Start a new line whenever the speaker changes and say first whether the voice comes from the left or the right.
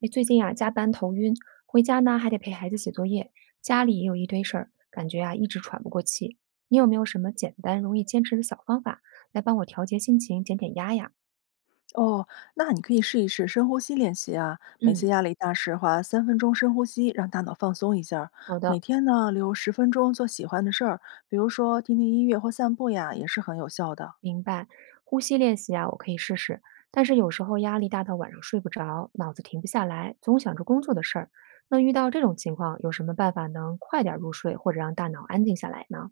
right: 哎，最近啊，加班头晕，回家呢还得陪孩子写作业，家里也有一堆事儿，感觉啊一直喘不过气。你有没有什么简单容易坚持的小方法，来帮我调节心情、减减压呀？
left: 哦，那你可以试一试深呼吸练习啊。每次
right: 嗯，
left: 压力大时，花三分钟深呼吸，让大脑放松一下儿。
right: 好
left: 每
right: 的，
left: 天呢，留10分钟做喜欢的事儿，比如说听听音乐或散步呀，也是很有效的。
right: 明白。呼吸练习啊，我可以试试，但是有时候压力大到晚上睡不着，脑子停不下来，总想着工作的事儿。那遇到这种情况，有什么办法能快点儿入睡，或者让大脑安静下来呢？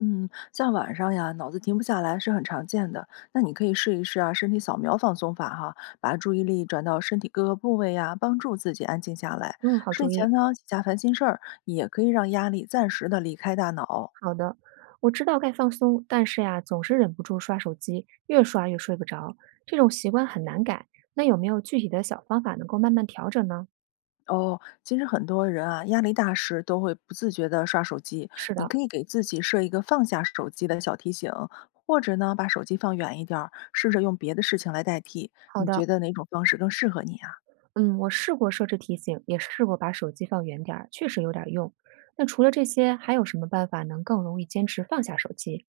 left: 嗯，像晚上呀，脑子停不下来是很常见的。那你可以试一试啊，身体扫描放松法哈，把注意力转到身体各个部位呀，帮助自己安静下来。
right: 嗯，好
left: 睡
right: 主意。
left: 前呢，几下烦心事儿，也可以让压力暂时的离开大脑。
right: 好的，我知道该放松，但是呀，总是忍不住刷手机，越刷越睡不着，这种习惯很难改。那有没有具体的小方法能够慢慢调整呢？
left: 哦，其实很多人啊，压力大时都会不自觉的刷手机。
right: 是
left: 你
right: 的，
left: 可以给自己设一个放下手机的小提醒，或者呢，把手机放远一点儿，试着用别的事情来代替。
right: 好
left: 你
right: 的，
left: 觉得哪种方式更适合你啊？
right: 嗯，我试过设置提醒，也试过把手机放远点儿，确实有点儿用。那除了这些，还有什么办法能更容易坚持放下手机？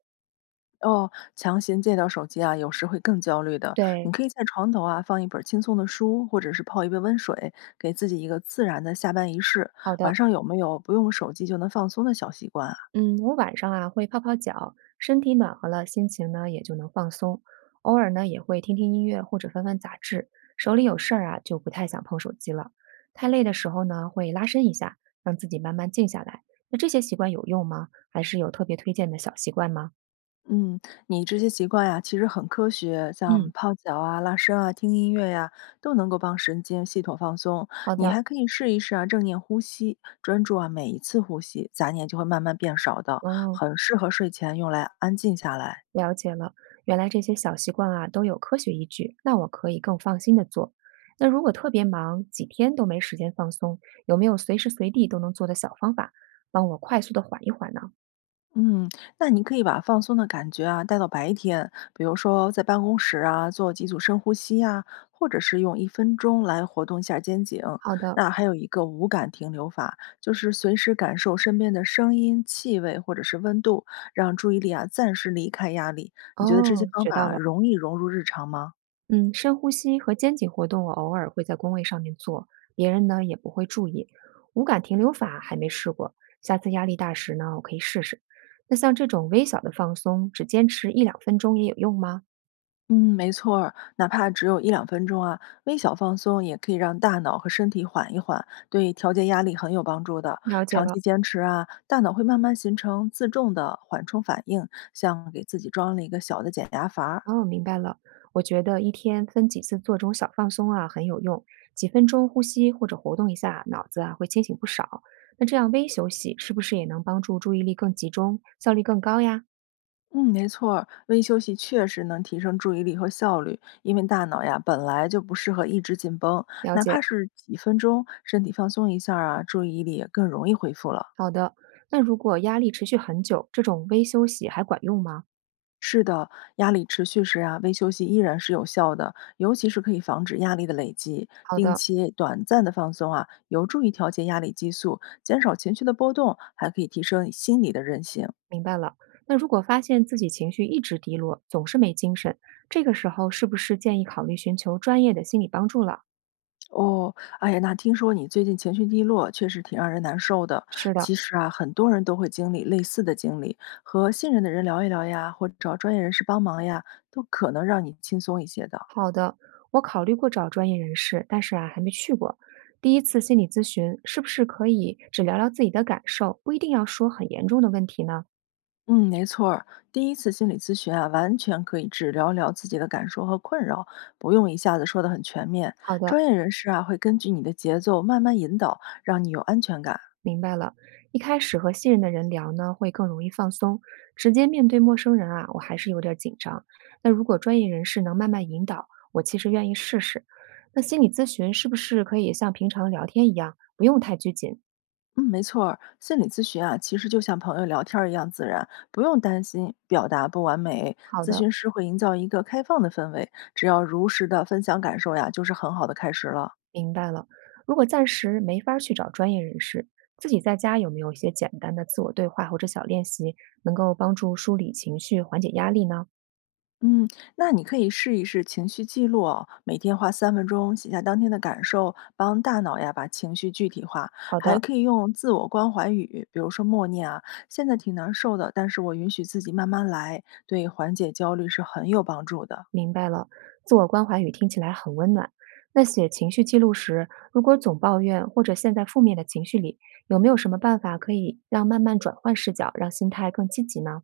left: 哦，强行戒掉手机啊，有时会更焦虑的。你
right: 对，
left: 可以在床头啊放一本轻松的书，或者是泡一杯温水，给自己一个自然的下班仪式。
right: 好
left: 晚
right: 的。
left: 上有没有不用手机就能放松的小习惯啊。
right: 嗯，我晚上啊会泡泡脚，身体暖和了，心情呢也就能放松。偶尔呢也会听听音乐或者翻翻杂志，手里有事儿啊就不太想碰手机了。太累的时候呢会拉伸一下，让自己慢慢静下来。那这些习惯有用吗？还是有特别推荐的小习惯吗？
left: 嗯，你这些习惯呀，其实很科学，像
right: 嗯，
left: 泡脚啊、拉伸啊、听音乐呀，都能够帮神经系统放松。
right: 好
left: 你
right: 的，
left: 还可以试一试啊，正念呼吸，专注啊每一次呼吸，杂念就会慢慢变少的，
right: 哦。
left: 很适合睡前用来安静下来。
right: 了解了，原来这些小习惯啊都有科学依据，那我可以更放心的做。那如果特别忙，几天都没时间放松，有没有随时随地都能做的小方法，帮我快速的缓一缓呢？
left: 嗯，那你可以把放松的感觉啊带到白天，比如说在办公室啊做几组深呼吸呀、或者是用1分钟来活动一下肩颈。
right: 好的，
left: 那还有一个无感停留法，就是随时感受身边的声音、气味或者是温度，让注意力啊暂时离开压力。你觉得这些
right: 哦，
left: 方
right: 学到
left: 法
right: 了。
left: 容易融入日常吗？
right: 嗯，深呼吸和肩颈活动我偶尔会在工位上面做，别人呢也不会注意。无感停留法还没试过，下次压力大时呢，我可以试试。那像这种微小的放松，只坚持一两分钟也有用吗？
left: 嗯，没错儿，哪怕只有一两分钟啊，微小放松也可以让大脑和身体缓一缓，对调节压力很有帮助的。
right: 了解
left: 长期
right: 了。
left: 坚持啊，大脑会慢慢形成自动的缓冲反应，像给自己装了一个小的减压阀儿。
right: 哦，明白了。我觉得一天分几次做这种小放松啊，很有用。几分钟呼吸或者活动一下脑子啊，会清醒不少。那这样微休息是不是也能帮助注意力更集中，效率更高呀？
left: 嗯，没错儿，微休息确实能提升注意力和效率，因为大脑呀本来就不适合一直紧绷，
right: 了
left: 哪
right: 解。
left: 怕是几分钟，身体放松一下儿啊，注意力也更容易恢复了。
right: 好的。那如果压力持续很久，这种微休息还管用吗？
left: 是的，压力持续时啊，微休息依然是有效的，尤其是可以防止压力的累积。
right: 好
left: 定
right: 的，
left: 期短暂的放松啊，有助于调节压力激素，减少情绪的波动，还可以提升心理的韧性。
right: 明白了。那如果发现自己情绪一直低落，总是没精神，这个时候是不是建议考虑寻求专业的心理帮助了？
left: 哦，哎呀，那听说你最近情绪低落，确实挺让人难受的。
right: 是的。
left: 其实啊，很多人都会经历类似的经历，和信任的人聊一聊呀，或者找专业人士帮忙呀，都可能让你轻松一些的。
right: 好的，我考虑过找专业人士，但是啊，还没去过。第一次心理咨询是不是可以只聊聊自己的感受，不一定要说很严重的问题呢？
left: 嗯，没错儿，第一次心理咨询啊，完全可以只聊聊自己的感受和困扰，不用一下子说的很全面。
right: 好的，
left: 专业人士啊，会根据你的节奏慢慢引导，让你有安全感。
right: 明白了。一开始和信任的人聊呢，会更容易放松。直接面对陌生人啊，我还是有点儿紧张。那如果专业人士能慢慢引导，我其实愿意试试。那心理咨询是不是可以像平常聊天一样，不用太拘谨？
left: 嗯，没错儿，心理咨询啊，其实就像朋友聊天儿一样自然，不用担心表达不完美。
right: 好
left: 咨
right: 的，
left: 询师会营造一个开放的氛围，只要如实的分享感受呀，就是很好的开始了。
right: 明白了。如果暂时没法儿去找专业人士，自己在家有没有一些简单的自我对话或者小练习，能够帮助梳理情绪、缓解压力呢？
left: 嗯，那你可以试一试情绪记录哦，每天花三分钟写下当天的感受，帮大脑呀把情绪具体化。
right: 好
left: 还
right: 的，
left: 可以用自我关怀语，比如说默念啊，现在挺难受的，但是我允许自己慢慢来，对缓解焦虑是很有帮助的。
right: 明白了。自我关怀语听起来很温暖。那写情绪记录时，如果总抱怨或者陷在负面的情绪里，有没有什么办法可以让慢慢转换视角，让心态更积极呢？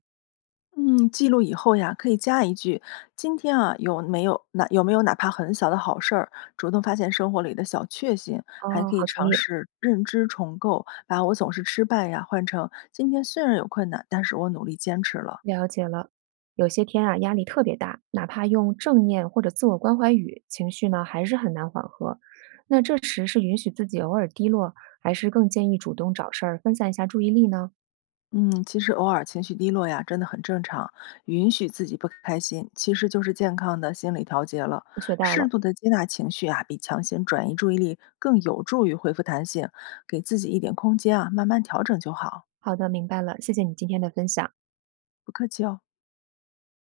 left: 嗯，记录以后呀，可以加一句：“今天啊，有没有哪怕很小的好事儿，主动发现生活里的小确幸，还
right: 哦，
left: 可以
right: 好主
left: 尝
right: 意。
left: 试认知重构，把我总是失败呀换成今天虽然有困难，但是我努力坚持了。”
right: 了解了，有些天啊，压力特别大，哪怕用正念或者自我关怀语，情绪呢还是很难缓和。那这时是允许自己偶尔低落，还是更建议主动找事儿分散一下注意力呢？
left: 嗯，其实偶尔情绪低落呀，真的很正常。允许自己不开心，其实就是健康的心理调节了。
right: 我学到
left: 适
right: 了，
left: 度的接纳情绪啊，比强行转移注意力更有助于恢复弹性。给自己一点空间啊，慢慢调整就好。
right: 好的，明白了，谢谢你今天的分享。
left: 不客气哦。